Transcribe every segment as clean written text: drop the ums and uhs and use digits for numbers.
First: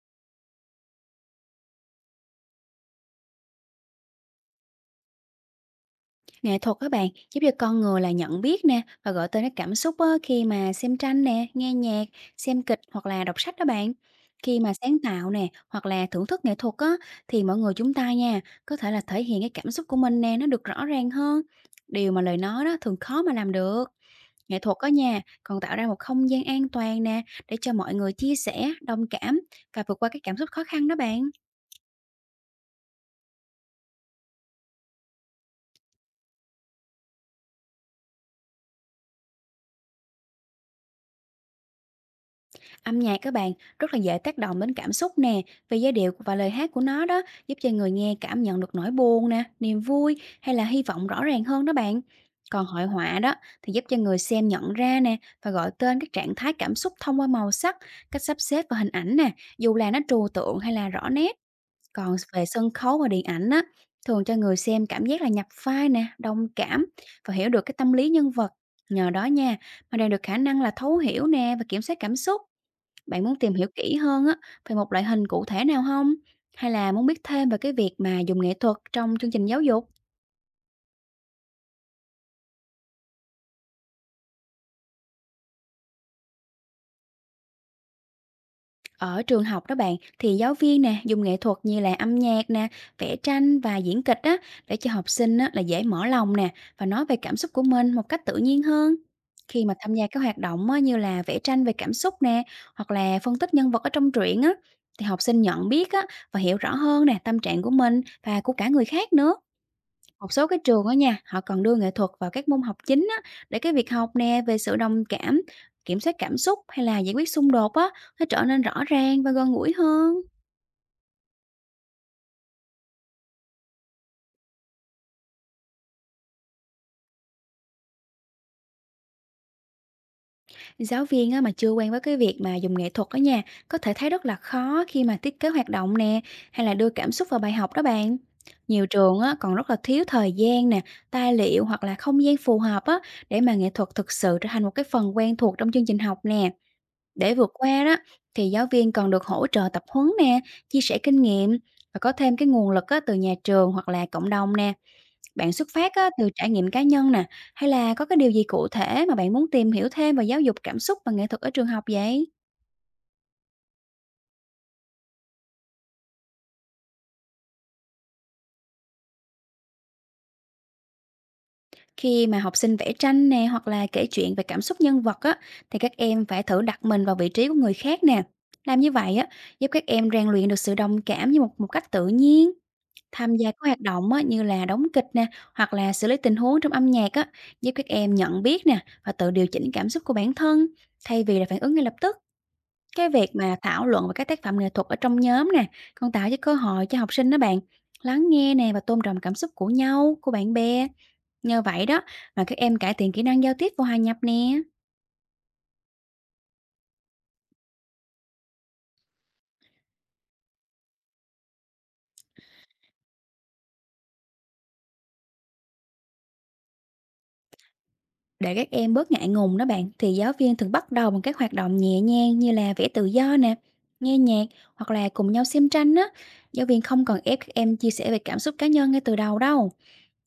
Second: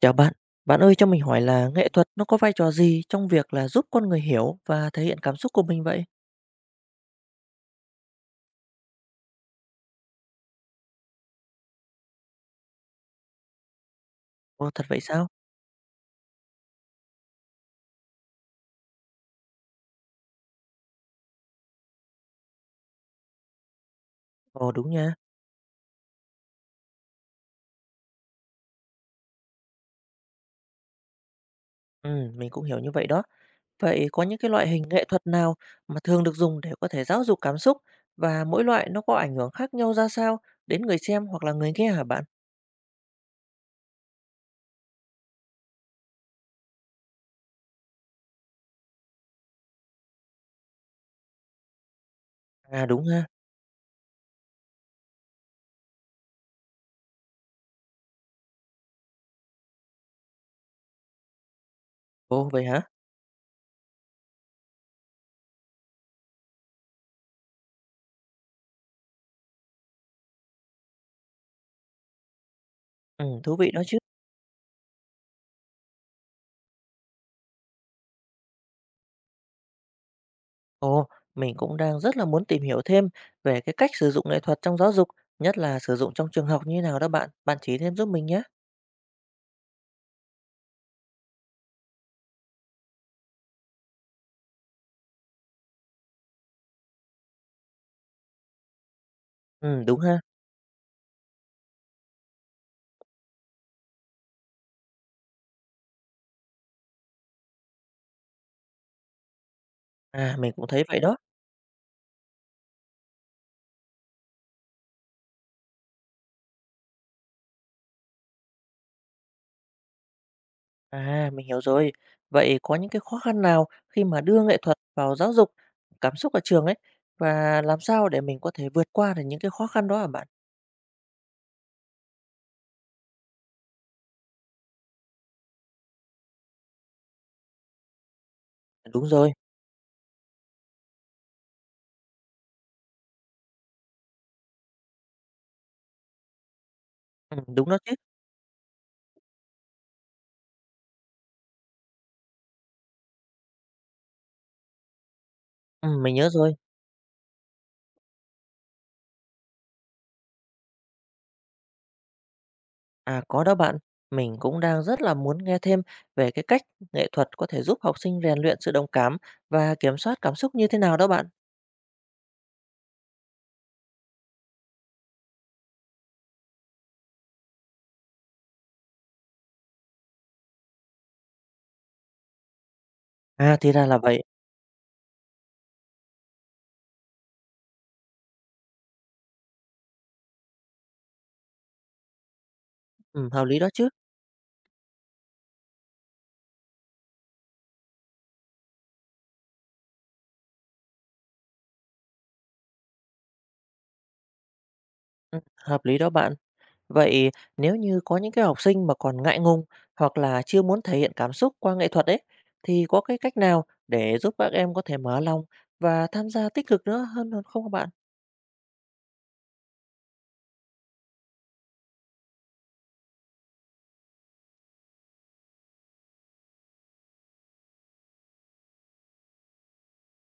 Chào bạn, bạn ơi cho mình hỏi là nghệ thuật nó có vai trò gì trong việc là giúp con người hiểu và thể hiện cảm xúc của mình vậy? Nghệ thuật các bạn giúp cho con người là nhận biết nè và gọi tên các cảm xúc á, khi mà xem tranh nè, nghe nhạc, xem kịch hoặc là đọc sách đó bạn. Khi Ồ, mà thật sáng vậy sao? tạo nè hoặc là thưởng thức nghệ thuật á, thì mọi người chúng ta nha có thể là thể hiện cái cảm xúc của mình nè, nó được rõ ràng hơn. Điều mà lời nói đó thường khó mà làm được. Nghệ Ồ, thuật á đúng nha. nhà còn tạo ra một không gian an toàn nè, để cho mọi người chia sẻ, đồng cảm và vượt qua cái cảm xúc khó khăn đó bạn. Ừ, mình cũng hiểu như vậy đó. Vậy có những cái loại hình nghệ thuật nào mà thường được dùng để có thể giáo dục cảm xúc và mỗi loại nó có ảnh hưởng khác nhau ra sao đến người xem hoặc là người nghe hả bạn? Âm nhạc các bạn rất là dễ tác động đến cảm xúc nè, vì giai điệu và lời hát của nó đó giúp cho người nghe cảm nhận được nỗi buồn nè, niềm vui hay là hy vọng rõ ràng hơn đó bạn. Còn hội À đúng họa ha. đó thì giúp cho người xem nhận ra nè và gọi tên các trạng thái cảm xúc thông qua màu sắc, cách sắp xếp và hình ảnh nè, dù là nó trừu tượng hay là rõ nét. Còn về Ồ, vậy sân hả? khấu và điện ảnh á, thường cho người xem cảm giác là nhập vai nè, đồng cảm và hiểu được cái tâm lý nhân vật. Nhờ đó nha, mà đạt được khả năng là thấu hiểu nè và kiểm soát cảm xúc. Ừ, Bạn muốn tìm thú hiểu vị đó kỹ chứ. hơn á về một loại hình cụ thể nào không? Hay là muốn biết thêm về cái việc mà dùng nghệ thuật trong chương trình giáo dục? Ồ, mình cũng đang rất là muốn tìm hiểu thêm về cái cách sử dụng nghệ thuật trong giáo dục, nhất là sử dụng trong trường học như thế nào đó bạn. Bạn chỉ thêm giúp mình nhé. Ở trường học đó bạn, thì giáo viên nè, dùng nghệ thuật như là âm nhạc nè, vẽ tranh và diễn kịch á, để cho học sinh á là dễ mở lòng nè, và nói về cảm xúc của mình một cách tự nhiên hơn. Khi mà Ừ, tham đúng gia ha. các hoạt động á, như là vẽ tranh về cảm xúc nè, hoặc là phân tích nhân vật ở trong truyện á, thì học sinh nhận biết á, và hiểu rõ hơn nè, tâm trạng của mình và của cả người khác nữa. Một À, số mình cái cũng thấy trường á vậy đó. nha, họ còn đưa nghệ thuật vào các môn học chính á, để cái việc học nè về sự đồng cảm, kiểm soát cảm xúc hay là giải quyết xung đột á, nó trở nên rõ ràng và gần gũi hơn. À, mình hiểu rồi. Vậy có những cái khó khăn nào khi mà đưa nghệ thuật vào giáo dục cảm xúc ở trường ấy và làm sao để mình có thể vượt qua được những cái khó khăn đó hả bạn? Giáo viên á, mà chưa quen với cái việc mà dùng nghệ thuật á nha, có thể thấy rất là khó khi mà thiết kế hoạt động nè, hay là đưa cảm xúc vào bài học đó bạn. Nhiều Đúng trường rồi. á, còn rất là thiếu thời gian nè, tài liệu hoặc là không gian phù hợp á, để mà nghệ thuật thực sự trở thành một cái phần quen thuộc trong chương trình học nè. Để Ừ, vượt đúng đó qua chứ. đó thì giáo viên còn được hỗ trợ tập huấn nè, chia sẻ kinh nghiệm và có thêm cái nguồn lực á, từ nhà trường hoặc là cộng đồng nè. Bạn xuất Ừ, phát á, mình nhớ từ trải rồi. nghiệm cá nhân nè, hay là có cái điều gì cụ thể mà bạn muốn tìm hiểu thêm về giáo dục cảm xúc và nghệ thuật ở trường học vậy? À, có đó bạn. Mình cũng đang rất là muốn nghe thêm về cái cách nghệ thuật có thể giúp học sinh rèn luyện sự đồng cảm và kiểm soát cảm xúc như thế nào đó bạn. Khi mà học sinh vẽ tranh nè hoặc là kể chuyện về cảm xúc nhân vật á, thì các em phải thử đặt mình vào vị trí của người khác nè. Làm như vậy á, giúp các em rèn luyện được sự đồng cảm như một một cách tự nhiên. Tham gia À, các thì hoạt ra là động á, vậy. như là đóng kịch nè, hoặc là xử lý tình huống trong âm nhạc á, giúp các em nhận biết nè và tự điều chỉnh cảm xúc của bản thân, thay vì là phản ứng ngay lập tức. Cái Ừ, việc hợp mà lý đó thảo chứ. luận về các tác phẩm nghệ thuật ở trong nhóm nè, còn tạo cho cơ hội cho học sinh đó bạn lắng nghe nè và tôn trọng cảm xúc của nhau, của bạn bè. Nhờ vậy đó mà các em cải thiện kỹ năng giao tiếp và hòa nhập nè. Ừ, hợp lý đó bạn. Vậy nếu như có những cái học sinh mà còn ngại ngùng hoặc là chưa muốn thể hiện cảm xúc qua nghệ thuật ấy, thì có cái cách nào để giúp các em có thể mở lòng và tham gia tích cực nữa hơn hơn không các bạn? Để các em bớt ngại ngùng đó bạn, thì giáo viên thường bắt đầu bằng các hoạt động nhẹ nhàng như là vẽ tự do nè, nghe nhạc hoặc là cùng nhau xem tranh á. Giáo viên không còn ép các em chia sẻ về cảm xúc cá nhân ngay từ đầu đâu.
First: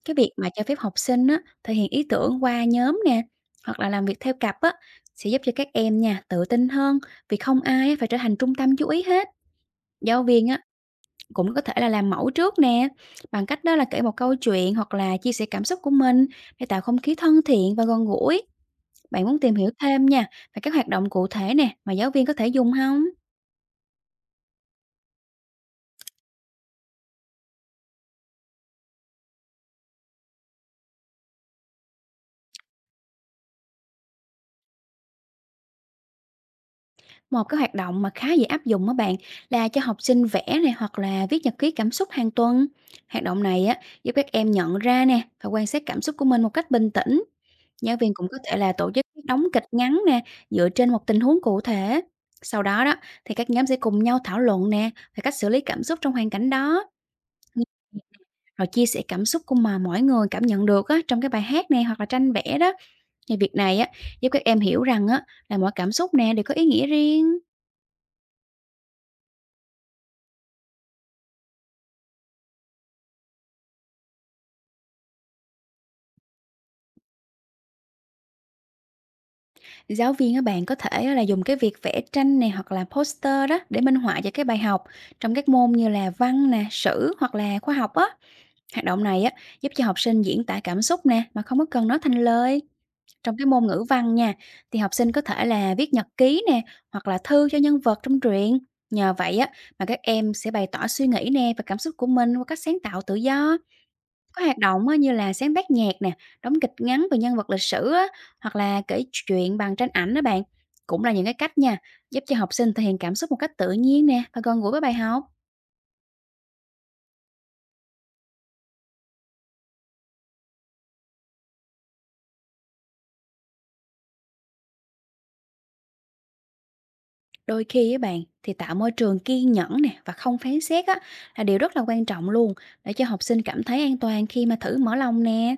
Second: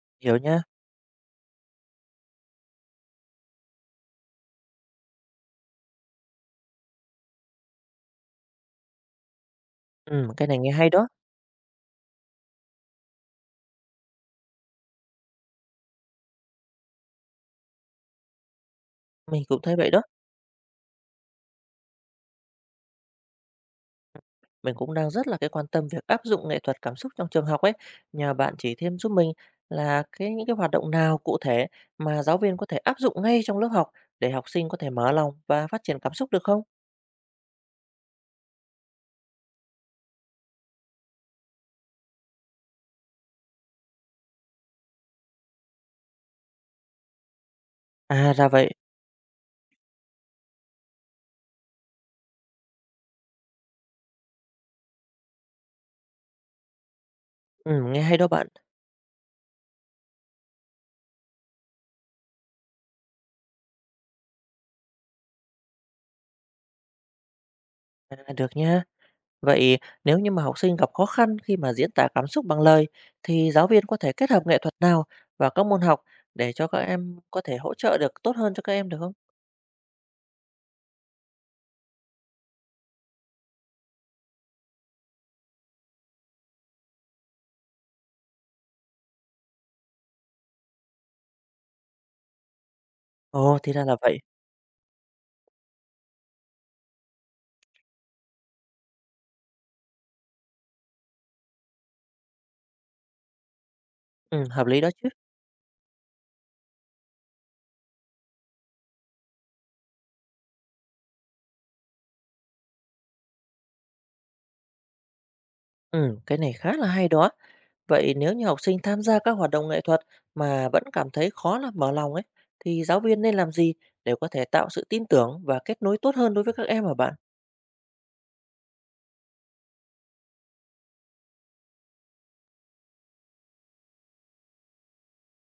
Cái việc Hiểu mà nha. cho phép học sinh á, thể hiện ý tưởng qua nhóm nè hoặc là làm việc theo cặp á, sẽ giúp cho các em nha tự tin hơn, vì không ai phải trở thành trung tâm chú ý hết. Giáo Ừ, cái viên này á nghe hay đó. cũng có thể là làm mẫu trước nè, bằng cách đó là kể một câu chuyện hoặc là chia sẻ cảm xúc của mình để tạo không khí thân thiện và gần gũi. Bạn muốn Mình tìm cũng hiểu thấy vậy đó. thêm nha về các hoạt động cụ thể nè mà giáo viên có thể dùng hông? Mình cũng đang rất là cái quan tâm việc áp dụng nghệ thuật cảm xúc trong trường học ấy. Nhờ bạn chỉ thêm giúp mình là những cái hoạt động nào cụ thể mà giáo viên có thể áp dụng ngay trong lớp học để học sinh có thể mở lòng và phát triển cảm xúc được không? Một cái hoạt động mà khá dễ áp dụng đó bạn là cho học sinh vẽ nè hoặc là viết nhật ký cảm xúc hàng tuần. Hoạt động này á, giúp các em nhận ra nè và quan sát cảm xúc của mình một cách bình tĩnh. Giáo viên cũng À có ra thể vậy. là tổ chức đóng kịch ngắn nè, dựa trên một tình huống cụ thể. Sau đó đó thì các nhóm sẽ cùng nhau thảo luận nè, về cách xử lý cảm xúc trong hoàn cảnh đó. Ừ, nghe hay đó bạn. Rồi chia sẻ cảm xúc của mà mỗi người cảm nhận được á trong cái bài hát này hoặc là tranh vẽ đó. Thì việc này á, giúp các em hiểu rằng á, là mỗi cảm xúc nè đều có ý nghĩa riêng. À, được nha. Vậy nếu như mà học sinh gặp khó khăn khi mà diễn tả cảm xúc bằng lời thì giáo viên có thể kết hợp nghệ thuật nào vào các môn học để cho các em có thể hỗ trợ được tốt hơn cho các em được không? Giáo viên á, bạn có thể á, là dùng cái việc vẽ tranh này hoặc là poster đó để minh họa cho cái bài học trong các môn như là văn nè, sử hoặc là khoa học á. Hoạt động này á, giúp cho học sinh diễn tả cảm xúc nè mà không có cần nói thành lời. Trong cái Ồ, môn thì ra ngữ là văn vậy. nha, thì học sinh có thể là viết nhật ký nè hoặc là thư cho nhân vật trong truyện. Nhờ vậy á, mà các em sẽ bày tỏ suy nghĩ nè và cảm xúc của mình qua cách sáng tạo tự do. Ừ, Có hoạt hợp lý động đó á, chứ. như là sáng tác nhạc nè, đóng kịch ngắn về nhân vật lịch sử á, hoặc là kể chuyện bằng tranh ảnh đó bạn. Cũng là những cái cách nha, giúp cho học sinh thể hiện cảm xúc một cách tự nhiên nè và gần gũi với bài học. Ừ, cái này khá là hay đó. Vậy nếu như học sinh tham gia các hoạt động nghệ thuật mà vẫn cảm thấy khó là mở lòng ấy thì giáo viên nên làm gì để có thể tạo sự tin tưởng và kết nối tốt hơn đối với các em hả bạn? Đôi khi với bạn, thì tạo môi trường kiên nhẫn nè và không phán xét á là điều rất là quan trọng luôn, để cho học sinh cảm thấy an toàn khi mà thử mở lòng nè.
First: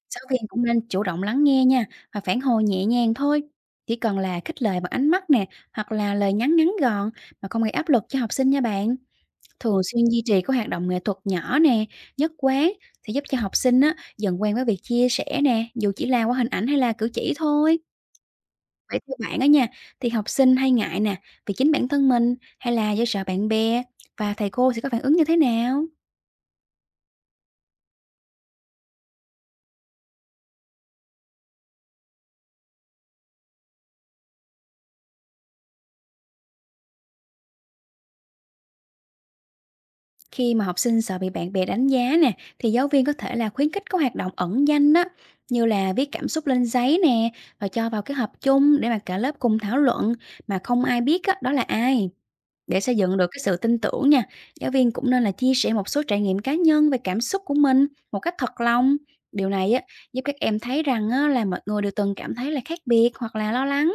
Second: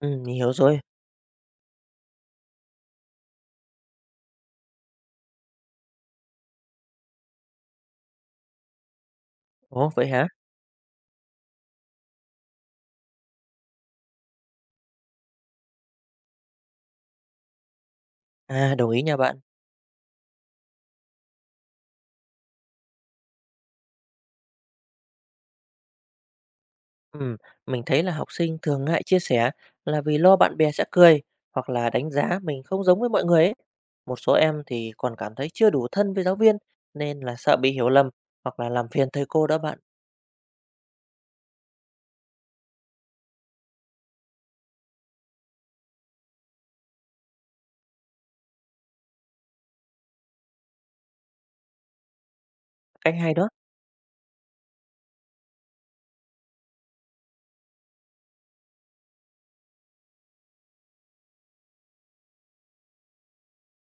Ừ, Giáo mình viên hiểu cũng rồi. nên chủ động lắng nghe nha và phản hồi nhẹ nhàng thôi. Chỉ cần là khích lệ bằng ánh mắt nè hoặc là lời nhắn ngắn gọn, mà không gây áp lực cho học sinh nha bạn. Thường Ồ, xuyên vậy duy hả? trì các hoạt động nghệ thuật nhỏ nè, nhất quán, sẽ giúp cho học sinh á, dần quen với việc chia sẻ nè, dù chỉ là qua hình ảnh hay là cử chỉ thôi. À, đồng Vậy ý nha theo bạn. bạn á nha, thì học sinh hay ngại nè, vì chính bản thân mình hay là do sợ bạn bè và thầy cô sẽ có phản ứng như thế nào? Ừm, mình thấy là học sinh thường ngại chia sẻ là vì lo bạn bè sẽ cười hoặc là đánh giá mình không giống với mọi người ấy. Một số em thì còn cảm thấy chưa đủ thân với giáo viên nên là sợ bị hiểu lầm hoặc là làm phiền thầy cô đó bạn. Khi mà học sinh sợ bị bạn bè đánh giá nè, thì giáo viên có thể là khuyến khích các hoạt động ẩn danh á, như là viết cảm xúc lên giấy nè, và cho vào cái hộp chung để mà cả lớp cùng thảo luận, mà không ai biết á, đó là ai. Để xây Cách dựng được hay cái đó. sự tin tưởng nha, giáo viên cũng nên là chia sẻ một số trải nghiệm cá nhân về cảm xúc của mình một cách thật lòng. Điều này á, giúp các em thấy rằng á, là mọi người đều từng cảm thấy là khác biệt hoặc là lo lắng,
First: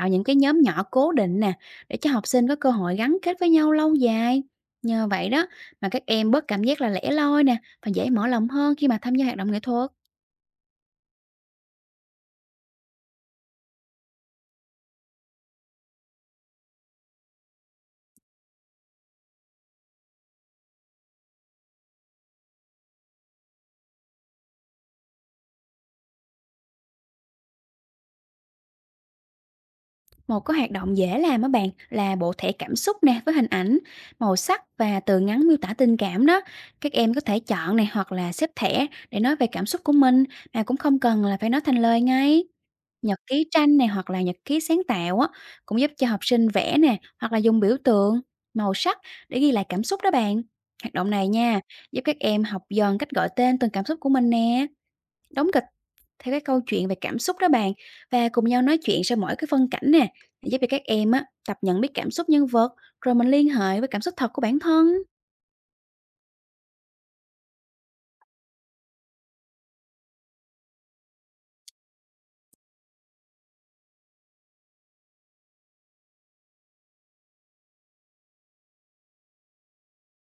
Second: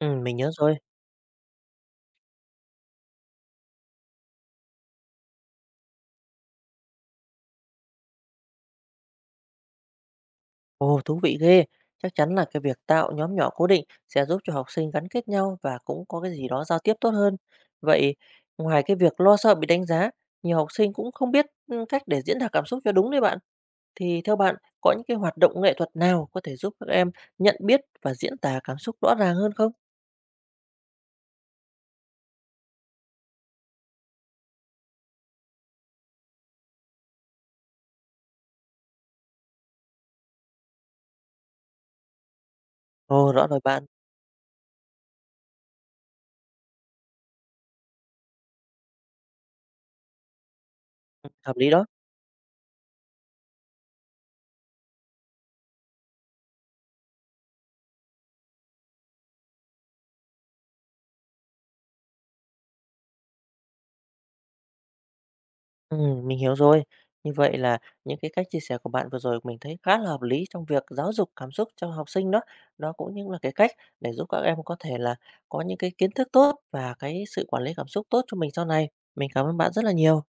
Ừ, những mình cái nhớ nhóm rồi. nhỏ cố định nè, để cho học sinh có cơ hội gắn kết với nhau lâu dài. Nhờ vậy đó mà các em bớt cảm giác là lẻ loi nè, và dễ mở lòng hơn khi mà tham gia hoạt động nghệ thuật. Ồ, thú vị ghê. Chắc chắn là cái việc tạo nhóm nhỏ cố định sẽ giúp cho học sinh gắn kết nhau và cũng có cái gì đó giao tiếp tốt hơn. Vậy ngoài cái việc lo sợ bị đánh giá, nhiều học sinh cũng không biết cách để diễn đạt cảm xúc cho đúng đấy bạn. Thì theo bạn, có những cái hoạt động nghệ thuật nào có thể giúp các em nhận biết và diễn tả cảm xúc rõ ràng hơn không? Một cái hoạt động dễ làm á bạn, là bộ thẻ cảm xúc nè với hình ảnh, màu sắc và từ ngắn miêu tả tình cảm đó. Các em có thể chọn này hoặc là xếp thẻ để nói về cảm xúc của mình, mà cũng không cần là phải nói thành lời ngay. Nhật Ồ, rõ ký rồi tranh bạn, này hoặc là nhật ký sáng tạo á, cũng giúp cho học sinh vẽ nè hoặc là dùng biểu tượng, màu sắc để ghi lại cảm xúc đó bạn. Hoạt động này ừ, hợp nha, lý đó. giúp các em học dần cách gọi tên từng cảm xúc của mình nè. Đóng kịch theo cái câu chuyện về cảm xúc đó bạn, và cùng nhau nói chuyện sau mỗi cái phân cảnh nè, giúp cho các em á tập nhận biết cảm xúc nhân vật, rồi mình liên hệ với cảm xúc thật của bản thân. Ừ, mình hiểu rồi. Như vậy là những cái cách chia sẻ của bạn vừa rồi mình thấy khá là hợp lý trong việc giáo dục cảm xúc cho học sinh đó. Đó cũng như là cái cách để giúp các em có thể là có những cái kiến thức tốt và cái sự quản lý cảm xúc tốt cho mình sau này. Mình cảm ơn bạn rất là nhiều.